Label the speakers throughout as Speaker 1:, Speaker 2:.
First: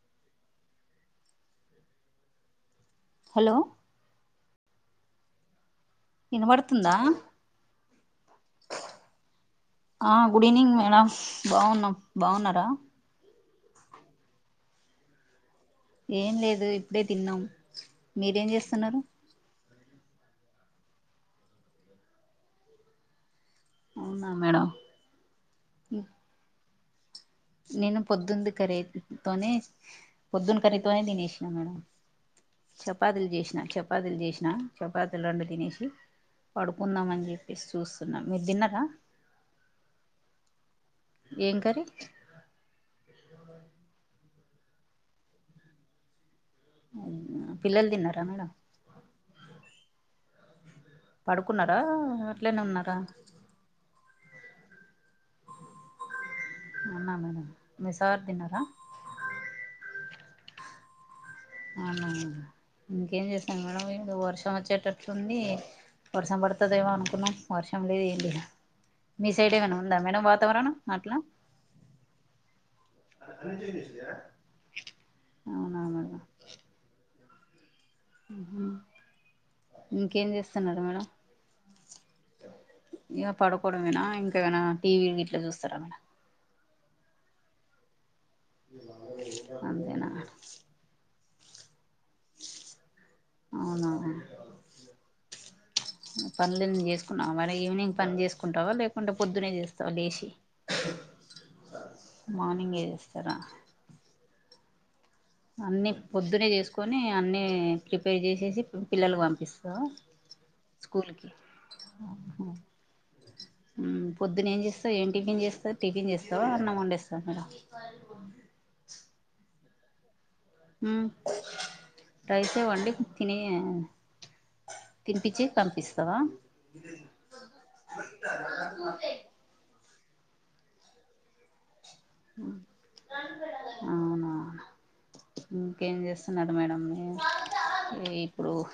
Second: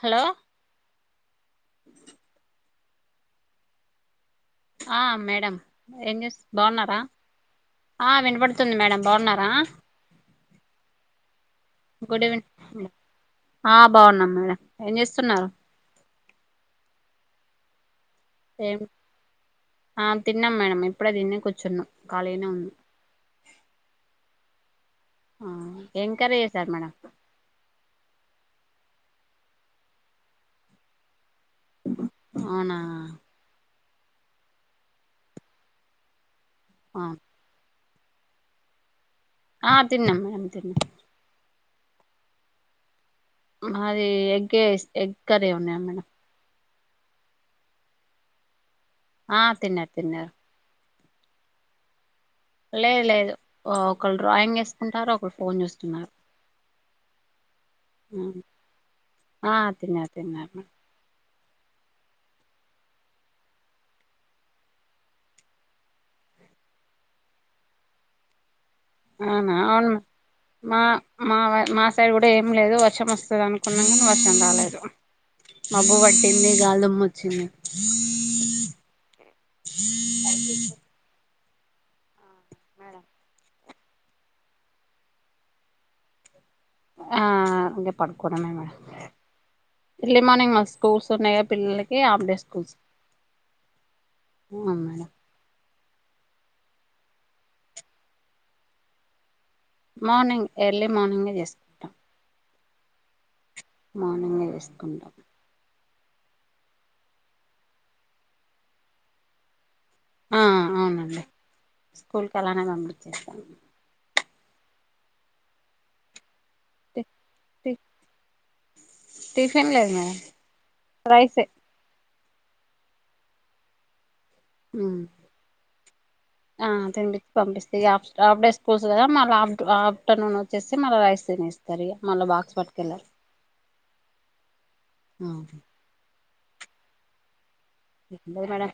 Speaker 1: hello
Speaker 2: hello
Speaker 1: ఆ madam ఏం చే
Speaker 2: వినబడుతుందా
Speaker 1: బాగున్నారా ఆ వినపడుతుంది మేడం బాగున్నారా
Speaker 2: ఆ గుడ్ ఈవనింగ్ మేడం బాగున్నాం
Speaker 1: గుడ్
Speaker 2: బాగున్నారా
Speaker 1: ఈవినింగ్ ఆ బాగున్నాం మేడం ఏం చేస్తున్నారు
Speaker 2: ఏం లేదు ఇప్పుడే తిన్నాం మీరేం
Speaker 1: ఏం
Speaker 2: చేస్తున్నారు
Speaker 1: ఆ తిన్నాం మేడం ఇప్పుడే తిని కూర్చున్నా ఖాళీనే ఉంది
Speaker 2: అవునా మేడం
Speaker 1: ఆ ఏం కర్రీ చేసార్ మేడం
Speaker 2: నేను పొద్దున్న కరీతోనే పొద్దున్న కఖర్రీతోనే దినేష్ మేడం
Speaker 1: అవునా
Speaker 2: చపాతలు చేసినా చ చపాతీలు చేసినా చపాతీలు రెండు తినేసి పడుకుందాం అని చెప్పేసి చూ న్నా మీరు తిన్నారా
Speaker 1: ఆ తిన్నామ్ అను తిన్నా
Speaker 2: ఏం కర్రీ
Speaker 1: అది ఎగ్ ఈసీ ఎగ్ కర్రీ ఉన్నా మేడం
Speaker 2: పిల్లలు తిన్నారా మేడం
Speaker 1: ఆ తిన్న తిన్న
Speaker 2: పడుకున్నారా అట్లనే ఉన్నారా
Speaker 1: లేదు లేదు ఒకరు డ్రాయింగ్ వేస్తుకుంటారు ఒకరు ఫోన్ చేూస్తున్నారు
Speaker 2: అన్నా మేడం మీ సార్ తిన్నారా
Speaker 1: ఆ తిన తిన్న
Speaker 2: అవున ఇంకేం చేస్తాను మేడం ఈడు వర్షం వచ్చేటట్లు ఉంధి వర్షం పడుతదేవా అనుకున్నా వర్షం లేదు ఇలి
Speaker 1: అవునా అవును మా
Speaker 2: అట్లా
Speaker 1: మా మా సైడ్ కూడా ఏం లేదు వర్షం వస్తుంది అనుకున్నా కానీ వర్షం రాలేదు
Speaker 2: అవునా
Speaker 1: మబ్బు
Speaker 2: మేడం
Speaker 1: పట్టింది గాలిదుమ్మ వచ్చింది
Speaker 2: ఇంకేం చేస్తున్నారుడు మేడం ఇక పడుకోవడంమనా ఇంకా ఏమైనా టీవీలు ఇట్లా చూస్తారా మేడ
Speaker 1: ఆ పడుకడమ మేడ
Speaker 2: అంతేనా
Speaker 1: ఇర్లీ మార్నింగ్ స్కూల్ సన్న పిల్లలకి ఆఫ్ డే స్కూల్స్ అవును మేడం
Speaker 2: పనులు చేసుకున్నావా మరి ఈవినింగ్ పనిలు చేసుకుంటావా లేకుంటే పొద్దునే చే
Speaker 1: మార్నింగ్ ఎర్లీ మార్నింగే చేసుకుంటాం
Speaker 2: ఇంగే చేస్తారా
Speaker 1: మార్నింగ్ వేసుకుంటాం
Speaker 2: అన్నీ పొద్దునే చేసుకొని అన్నీ ప్రిపేర్ చేసేసి పిల్లకి పంపిస్తాను
Speaker 1: అవునండి స్కూల్కి అలానే పంపిస్తా
Speaker 2: పొద్దు ఏం చేస్తా ఏం టిఫన్స్త టిఫిన్ చేస్తా అన్నం వండేస్తాం [inaudible]
Speaker 1: తినలేదు
Speaker 2: రైసే వండి తిని [inaudible] తినిపించి పంపిన్
Speaker 1: ఆ తినిపించి పంపిస్తా అప్పుడే స్కూల్స్ కదా మళ్ళీ ఆఫ్టర్నూన్ వచ్చేసి మళ్ రైస్ తినేస్తంది
Speaker 2: అవునావు ఇంకేం చేస్తా న్నారూ మేడం
Speaker 1: దు
Speaker 2: ఇప్పుడు
Speaker 1: మేడం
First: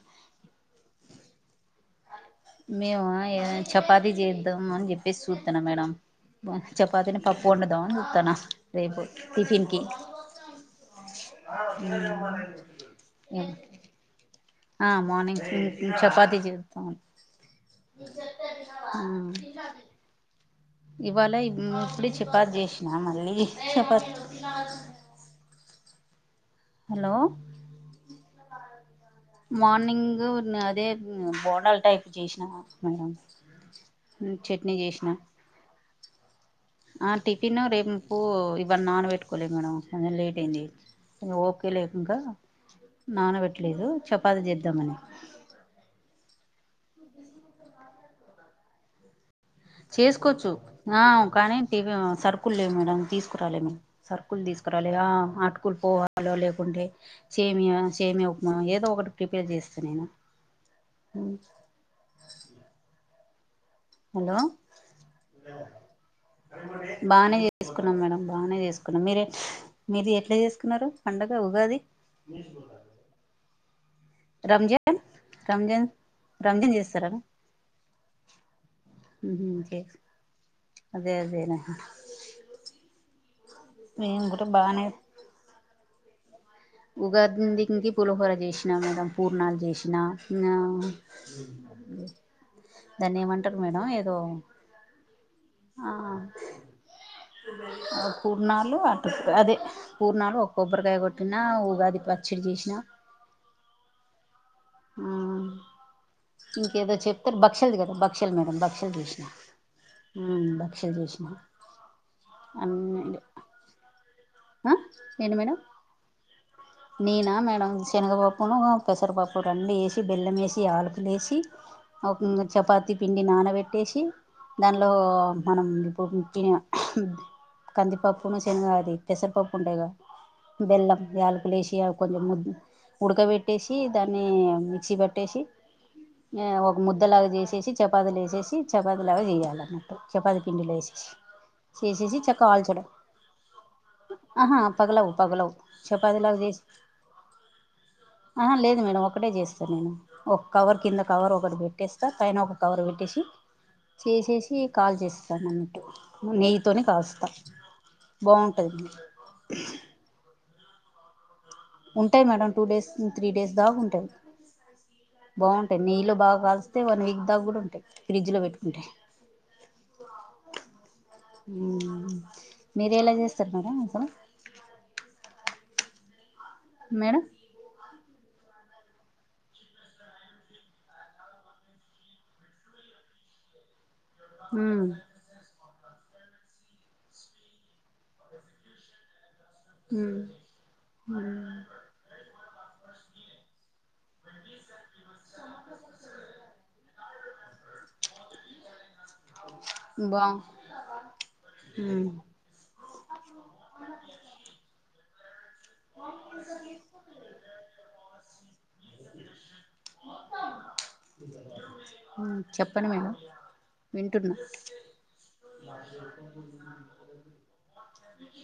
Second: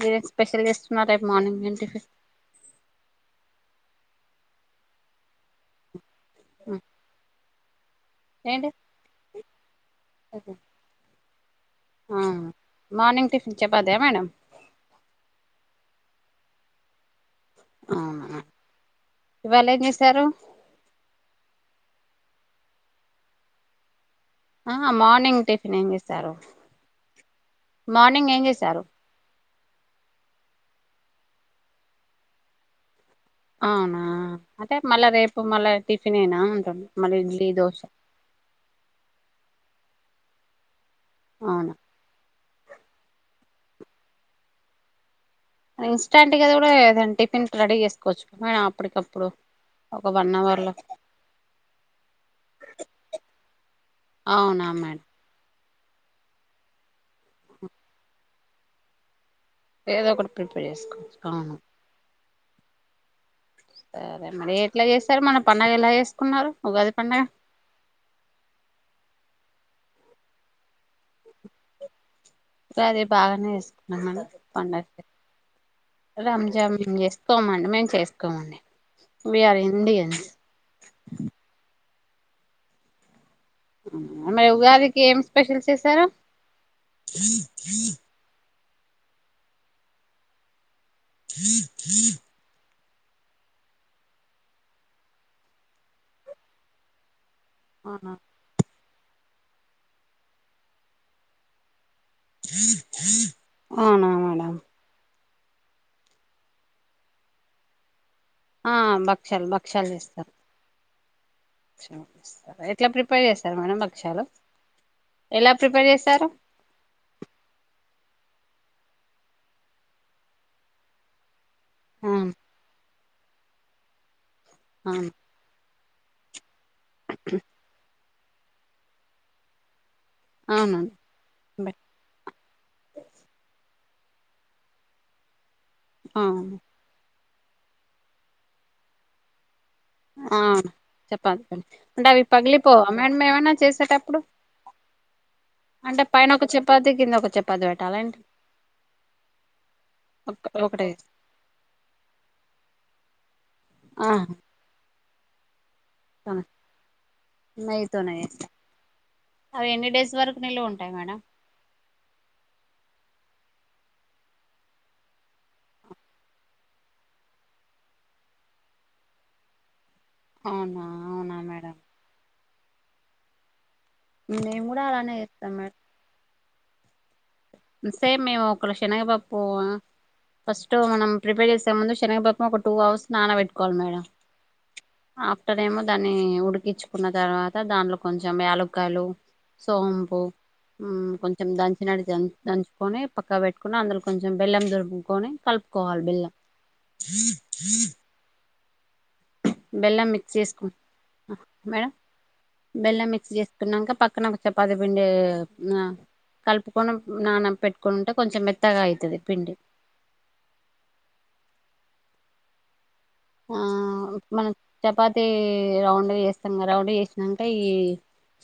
Speaker 1: మీర స్పెషల్ చేస్తున్నారూ రేపు మార్నింగ్ టిఫిన్
Speaker 2: మేము చపాతి చేద్దాము అని చెప్పేసి చూస్తున్నా మేడం చపాతని పప్పు ఉండడుదాంని చస్తానా
Speaker 1: ఏంటి
Speaker 2: రేపు టిఫిన్ కి
Speaker 1: మార్నింగ్ టిఫిన్ చపాతి మేడమ్
Speaker 2: ఆ మార్నింగ్ చపాతి చేస్తాం
Speaker 1: ఆ
Speaker 2: మ్మ్
Speaker 1: ఇవాళ ఏం చేసారు
Speaker 2: ఇవాళ ఇప్పుడ చపాతి చేసినా మళ్ళీ చపాతి
Speaker 1: ఆ మార్నింగ్ టిఫిన్ ఏం చేశారు
Speaker 2: హలో
Speaker 1: మార్నింగ్ ఏం చేశారు
Speaker 2: మార్నింగ్ అదే బోడాల్ టైప్ చేసినా మేడం
Speaker 1: అవునా
Speaker 2: చట్నీ
Speaker 1: అంటే
Speaker 2: చేసిన
Speaker 1: మళ్ళా రేపు మళ్ళా టిఫిన్ ఏనా
Speaker 2: ఆ టిఫిన్ రేపు ఇవన్నీ నాన పెట్టుకోలే మేడం కొంచం లేట్ అయింది ఓకే
Speaker 1: అవునా
Speaker 2: లేకంక నానబెట్టలేదు చపాతీ చేద్దామని
Speaker 1: ఇన్స్టాంట్ కదా కూడా ఏదన్నా టిఫిన్ రెడీ చేసుకోవచ్చు అప్పటికప్పుడు ఒక వన్
Speaker 2: చేసుకోవచ్చు
Speaker 1: అవర్ లో
Speaker 2: ఆ కానీ సర్కుల్ లేవు మేడం తీసుకురాలి మేము సర్కుల్
Speaker 1: అవునా
Speaker 2: తీసుకు చకరలు
Speaker 1: మేడం
Speaker 2: అటుకులు పోవాలో లేకుంటే సేమియా సేమియా ఉప్మా ఏదో ఒకటి ప్రిపేర్ చేస్తా నేను
Speaker 1: ఏదో ఒకటి ప్రిపేర్ చేసుకోవచ్చు అవును సరే
Speaker 2: హలో
Speaker 1: మరి ఎట్లా చేస్తారు మన పండగ ఎలా చేసుకున్నారు ఉగాది పండగ
Speaker 2: బానే చేసుకున్నాం మేడం బాగానే కునాం మీర మీది ఎట్లా చేసుకున్నారు పండగ ఉగాది
Speaker 1: ఇ అది బాగానే వేసుకున్నాం మడం పండగ
Speaker 2: రంజాన్ రంజాన్
Speaker 1: రంజాన్ మేం చేసుకోమండి మేము చేసుకోమండి వీఆర్ ఇండియన్స్
Speaker 2: అదే అదేనా మేము కూడా
Speaker 1: మరి
Speaker 2: బానే
Speaker 1: ఉగాదికి ఏం స్పెషల్ చేసారు
Speaker 2: ఉగాదికి పులహోర చేసినా మేడం పూర్ణాలు చేసినా ఆ
Speaker 1: థ థ
Speaker 2: దాన్ని ఏమంటారు మేడం ఏదో ఆ
Speaker 1: అవునా
Speaker 2: పూర్నాలు అటు అదే పూర్ణలు ఒక కొబ్బరికాయ కొట్టిన ఉగాది పచ్చడి చేసిన
Speaker 1: అవునా మేడం
Speaker 2: ఇంకేదో చెప్తారు బక్షలుది కదా బక్ష పక్షలు మేడం
Speaker 1: ఆ
Speaker 2: బక్షలు చూసినా
Speaker 1: భక్షాలు భక్షాలు చేస్తారు
Speaker 2: బక్షలు చూసినా
Speaker 1: ఎట్లా ప్రిపేర్ చేస్తారు మనడం బక్షాలు
Speaker 2: నేను మేడం నేనా మేడం శనగపప్పున పెసరపప్పు రన్నడు వేసి బెల్లం వేసి ఆలుకులు వేసి ఒక
Speaker 1: అవును
Speaker 2: చపాతి పిండి నానబెట్టేసి దానిలో
Speaker 1: అవును
Speaker 2: మనం కందిపప్పున శనగా అది పెసరపప్పు ఉంటాయి క
Speaker 1: అవునండి
Speaker 2: బెల్లం ఏలకులు లేసి కొంచెం ఉడకబెట్టిసి ఈ దాన్ని మిక్సి పట్టేసి ఎ
Speaker 1: అవును
Speaker 2: ఒక ముద్ద లాగ జేసి చేసి చపాతీల చేసి చపాతి లాగా జేయాల
Speaker 1: ఆ
Speaker 2: చపాతి పిండిలో ఎసేసి
Speaker 1: చపాతి పిండి అంటే
Speaker 2: చేసేసి
Speaker 1: అవి
Speaker 2: చక్ కాల్చడం
Speaker 1: పగిలిపోవా మేడం ఏమైనా చేసేటప్పుడు
Speaker 2: ఆహా పగలవు పగలవు
Speaker 1: అంటే
Speaker 2: చపాతిలా
Speaker 1: పైన ఒక
Speaker 2: చేసి
Speaker 1: చపాతి కింద ఒక చపాతి పెట్టాలా ఏంటి
Speaker 2: ఆహా లేదు మేడం ఒకటే చేస్తాను నేను ఒక కవర్ కింద కవర్ ఒకటి పెట్టేస్తా పైన ఒక కవర్ పెట్టేసి చేసేసి కాల్ చేస్
Speaker 1: అ నెయ్యితోనే
Speaker 2: బాగుంటది
Speaker 1: అవి ఎన్ని డేస్ వరకు నిలవ ఉంటాయి మేడం
Speaker 2: ఉంటాయి madam two days three days దాక ఉంటాయి బాగుంటాయి నెయ్యిలో బాగా కాలిస్తే వన్ వీక్ దాకా కూడా ఉంటాయి ఫ్రిడ్జ్ లో పెట్టుకుంటే
Speaker 1: అవునా అవునా మేడం
Speaker 2: మీరేలా చేస్తారు మేడం అసలు
Speaker 1: మేమ్ కూడా అలానే ఏస్తాం మేడం
Speaker 2: మేడం
Speaker 1: సేమ మేమ్ ఒక్కల శనగపప్పు ఆ ఫస్ట్ మనం ప్రిపేర్ చేసే ముందు శనగపప్పు ఒక టూ అవర్స్ నాన పెట్టుకోవాలి మేడం
Speaker 2: మ్మ్
Speaker 1: ఆఫ్టర్ ఏమో దాన్ని ఉడికించుకున్న తర్వాత దాంట్లో కొంచెం యలుక్కయలు సోంపు
Speaker 2: ఉమ్
Speaker 1: మ్ కొంచం ద
Speaker 2: ఉమ్
Speaker 1: దన్ దంచుకొని పక్క పెట్టుకొని అందులో కొంచెం బెల్లం దురుపుకొని కలుపుకోవాలి బెల్లం థక థక బెల్లం
Speaker 2: బా
Speaker 1: మిక్స్ చేసుకో మేడం
Speaker 2: ఉమ్
Speaker 1: బెల్ల మిక్స్ జేసుకున్నాక పక్కన ఒక చపాతి పిండి ఆ కలుపుకొని నాన పెట్టుకుని ఉంటే కొంచెం మెత్తగా అయితది పిండి
Speaker 2: చెప్
Speaker 1: ఆ మనం చపాతి రౌండ్ ఎస్తాం రౌండ్ చేసినంక ఈ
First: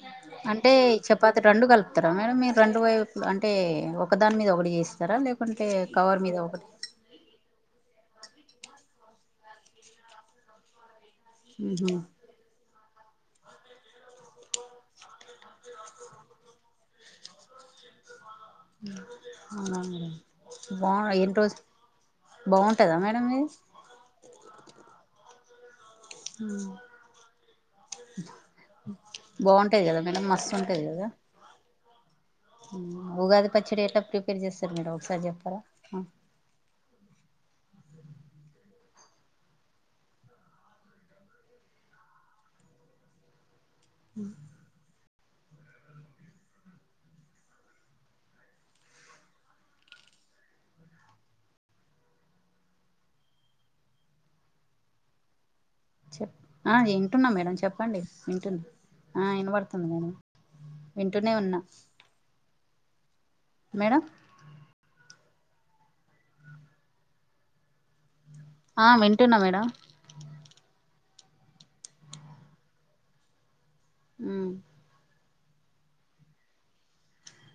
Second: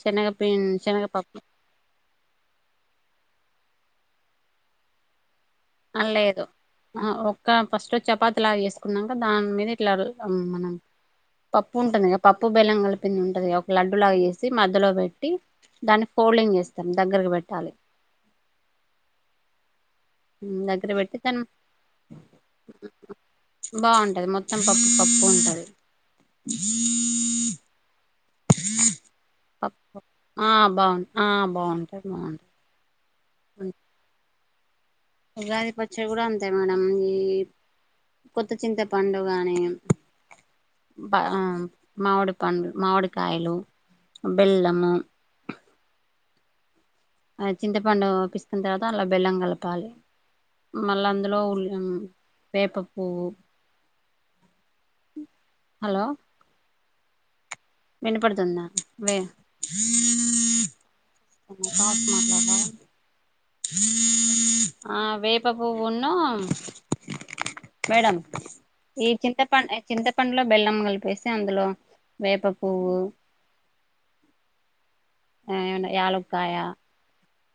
Speaker 1: శనగ పి
Speaker 2: అంటే
Speaker 1: శనగపప్పు
Speaker 2: చపాతి రెండు కలుపుతారా మేడం మీరు రెండు వైపుల అంటే టే ఒక దాని మీద ఒకడి జేస్తారా లేక
Speaker 1: అ లేదు అ ఒక ఫస్ట్ వ చపాతీ లాగా ఎసుకున్నాక దాని మీద ఇట్లా మన పప్పు
Speaker 2: ఉహు
Speaker 1: ఉంటుంది గ పప్పు బెలం కల్పి పింది ఉంటది గ ఒక లడ్డులాగా ఎసి మధ్యలో పెట్టి దాన్ని ఫోల్డింగ్ చేస్తాం దగ్గరకు పెట్టాలి
Speaker 2: అవున అండి
Speaker 1: దగ్గర పెట్టి తను
Speaker 2: బాగుంటదా మేడం ఇది
Speaker 1: బావుంటది మొ త్తం పప్పు పప్పు ఉంటది
Speaker 2: బాగుంటది కదా మేడం
Speaker 1: ఆ
Speaker 2: మస్తు ఉంటది
Speaker 1: బాన్
Speaker 2: కదా
Speaker 1: ఆ బాన్
Speaker 2: ఉగాది పచ్చడి ఎట్ట ప్రిపేర్ చేస్తారు మేడం ఒకసారి చెప్తారా
Speaker 1: ఉగాది పచ్చడి కూడా అంతే మేడం ఈ కొత్త చింత పండు గాని బ ఆ మామిడి పండు మామిడి కాయలు బెల్లము ఆ చింతపండు పిస్కిన తర్వాత అలా బెల్లం గలపాలి మళ్ళ అందులో ఉల్ ఆ వేప పువ్వు
Speaker 2: చెప్ ఆ ఇంటున్నా మేడం చెప్పండి
Speaker 1: వినపడుతుంద
Speaker 2: వింటున్నా
Speaker 1: వె
Speaker 2: ఆ వినబడుతుంది మేడం వింటూనే ఉన్నా
Speaker 1: కాల్స్ మాట్లడర
Speaker 2: మేడం
Speaker 1: వేప పువ్వును మేడం
Speaker 2: ఆ
Speaker 1: ఈ
Speaker 2: వింటున్నా
Speaker 1: చింతపం
Speaker 2: మేడం
Speaker 1: చింతపండులో బెల్లం గలిపేసి అందులో వేప పూ
Speaker 2: అ
Speaker 1: ఆ ఆయాళక్కయ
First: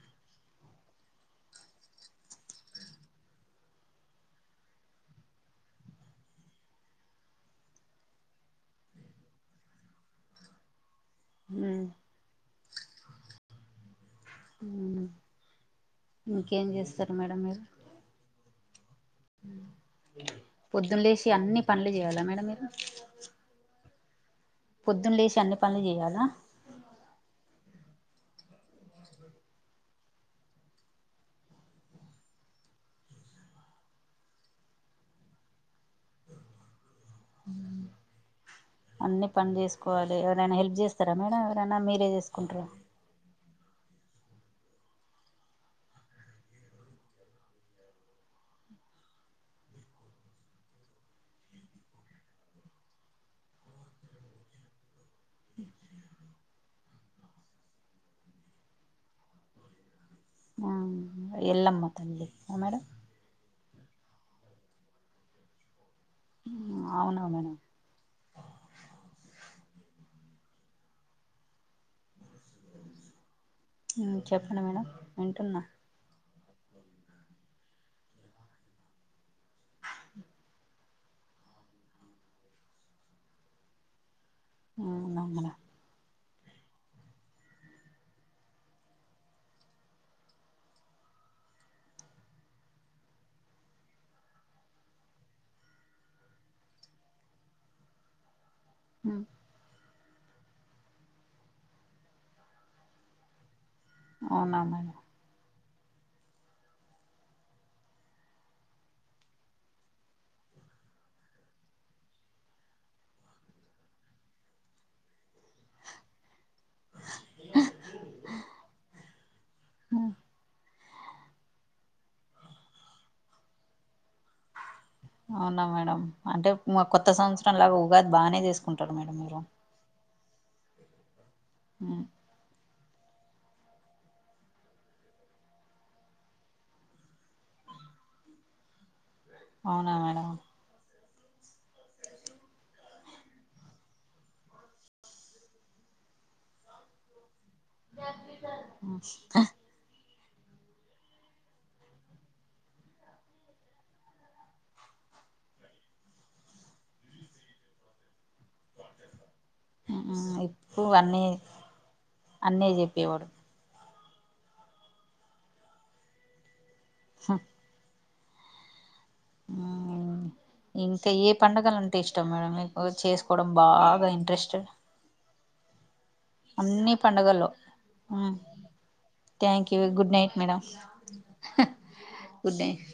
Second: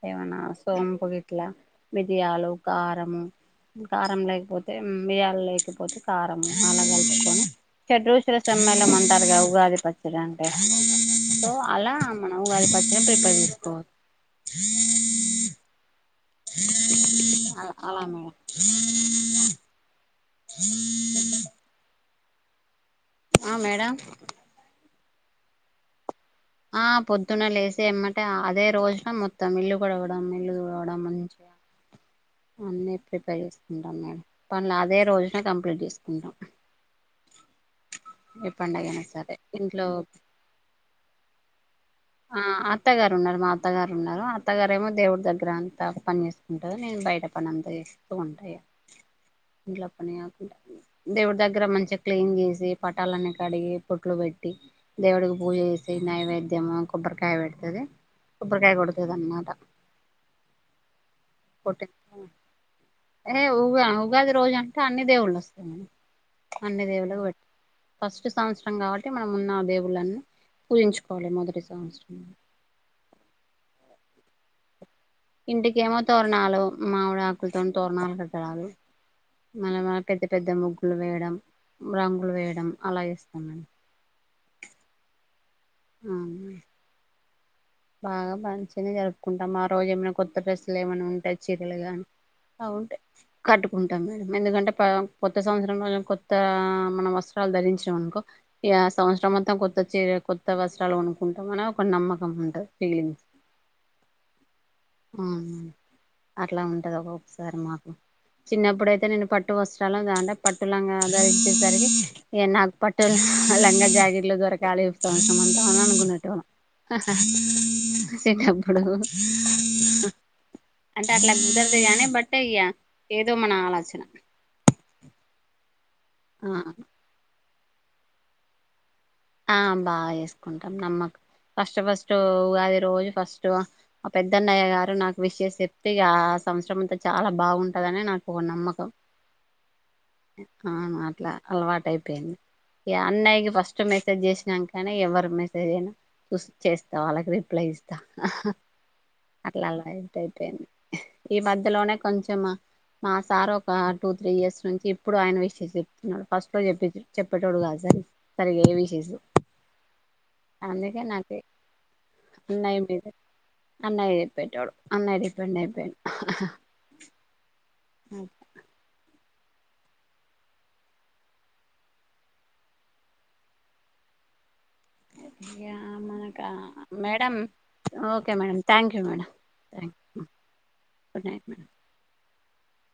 Speaker 1: ఏమనా సోంపు గట్లా మిధయాలు కారము కారం లేకపోతే బి్యాల లేకపోతే కారం అలా కలుపుకొని చద్రూచర సమయంలో అంటారుగా ఉగాది పచ్చడి అంటే సో అలా మనం వాళ పచ్చిన ప్రిపేర్ చేసుకోవాలి
Speaker 2: ఇంకేం చేస్తారు మేడం మీరు
Speaker 1: అలా అలా మేడం
Speaker 2: పొద్దున్న లేసి అన్ని పనులు చేయాలా మేడం మీరు
Speaker 1: ఆ మేడం
Speaker 2: పొద్దున్న లేచి అన్ని పనులు చేయ్యాలా
Speaker 1: ఏమంటే అదే రోజున మొత్తం ఇల్లు గొడవడం ఇల్లు దొడవడం మంచిగా అన్నీ ప్రిపేర్ చేసుకుంటాం మేడం పనులు అదే రోజున కంప్లీట్ చేసుకుంటాం ఏ పండగైనా
Speaker 2: అన్నీ
Speaker 1: సరే
Speaker 2: పని
Speaker 1: ఇంట్లో
Speaker 2: చేసుకోవాలి ఎవరైనా హెల్ప్ చేస్తారా మేడం ఎవరైనా మీరే
Speaker 1: ఆ
Speaker 2: చేసుకుంటారా
Speaker 1: అత్తగారు మా అత్తగారు ఉన్నారు అత్తగారుేమో దేవుడి దగ్గర అంత పని చేసుకుంటారు నేను బయట పని అంత చేస్త ంట ఇంట్లో పని కాకుండా దేవుడి దగ్గర మంచిగా క్లీన్ చేసి పటాలన్నీ కడిగి పొట్లు పెట్టి దేవుడికి పూజ చేసి నైవేద్యము కొబ్బరికాయ పెడుతుది కొబ్బరికాయ కొడుతుది అన్నమాట
Speaker 2: ఆ ఎల్లమ్మ తల్లి ఆ మేడం
Speaker 1: ఏ ఉగాది రోజు అంటే అన్ని దేవుళ్ళ వస్తాయి మ అన్ని దేవుగా
Speaker 2: అవునా
Speaker 1: పెట్టి
Speaker 2: మేడం
Speaker 1: ఫస్ట్ సంవత్సరం కాబట్టి మనం ఉన్న ఆ బేబులన్నీ పూజించుకోవాలి మొదటి సంవత్సరంలో
Speaker 2: చెప్పండి మేడం వింటున్నా
Speaker 1: ఇంటికేమో తోరణాలు మామిడి ఆకులతో తోరణాలు కట్టడాలు మళ మ పెద్ద పెద్ద ముగ్గులు వేయడం రంగులు వేయడం అలా ఇేస్తామండి
Speaker 2: వునా
Speaker 1: అవు బాగా మంచిగానే జరుపుకుంటాం ఆ రోజు ఏమైనా కొత్త డ్రెస్సులు ఏమైనా ఉంటా చీరలుగాని బ ఉంటాయి కట్టుకుంటాం మేడం ఎందుకంటే కొత్త సంవత్సరం రోజ కొత్త మనం వస్త్రాలు ధరించడం అనుకో ఈ
Speaker 2: ఉమ్,
Speaker 1: సంవత్సరం మొత్తం కొత్త చ కొత్త వస్త్రాలు వనుకుంటాం అనే ఒక నమ్మకం ఉంటది పలి
Speaker 2: నా మ
Speaker 1: అట్లా ఉంటుంది ఒక్కొక్కసారి మాకు చిన్నప్పుడైతే నేను పట్టు వస్త్రాలు దాంటే పట్టు లంగా ఆదరిచ్చేసరికి నాకు పట్టు లంగా జాకెట్లు దొరకాలి ఇతాం సమంతాంని అనుకున్నట్టు వాళ కబడు
Speaker 2: ఉమ్,
Speaker 1: అంటే అట్లా కుదరదు కానీ బట్ ఇ ఏదో మన ఆలోచన
Speaker 2: అవునా మేడం అంటే కొత్త సంవత్సరం లాగా ఉగాది బాగానే చేసుకుంటా
Speaker 1: ఆ బాగా చేేసుకుంటాం నమ్మక ఫస్ట్
Speaker 2: ఉమ్,
Speaker 1: ఫస్ట్గాది రోజు ఫస్ట్ ఆ పెద్దన్నయ్య గారు నాకు విషేస్ చెప్తే ఆ సంవత్సరం అంతా చాలా బాగుంటది తనే నాకు ఒక నమ్మకం
Speaker 2: అవునా మేడం
Speaker 1: ఇట్లా అలవాటు అయిపోయింది ఈ అన్నయకి ఫస్ట్ మక్ మెసేజ్ చేసినా కానీ ఎవరు మెసేజ్ అయినా చూ చేస్తా వాళ్ళకి అప్ల ఇస్తా అట్లాలా ఏయి అ ఈ మధ్యలోనే కొంచెము మా సార్ ఒక టూ త్రీ ఇయర్స్ నుంచి ఇప్పుడు ఆయన విషయం చెప్తున్నాడు ఫస్ట్ లో చెప్ప చెప్పేటోడు కాదుా సరిగే
Speaker 2: ఇప్పుడు
Speaker 1: అందుకే
Speaker 2: అన్నీ
Speaker 1: నాకు
Speaker 2: అన్నయ చెప్పేవాడు
Speaker 1: అన్నయా చెప్పేటొదు అన్నయా డిపెండ్ అయిపో
Speaker 2: హ
Speaker 1: హ
Speaker 2: ఇంకా ఏ పండగలు అంటే ఇష్టం మేడం మీకు చేసుకోవడం బాగా ఇంట్రెస్ట్డ్
Speaker 1: అ అమానాకా మేడం
Speaker 2: పండుగల్లో
Speaker 1: okay madam thank you madam
Speaker 2: you
Speaker 1: thank
Speaker 2: good night madam
Speaker 1: good night madam
Speaker 2: good night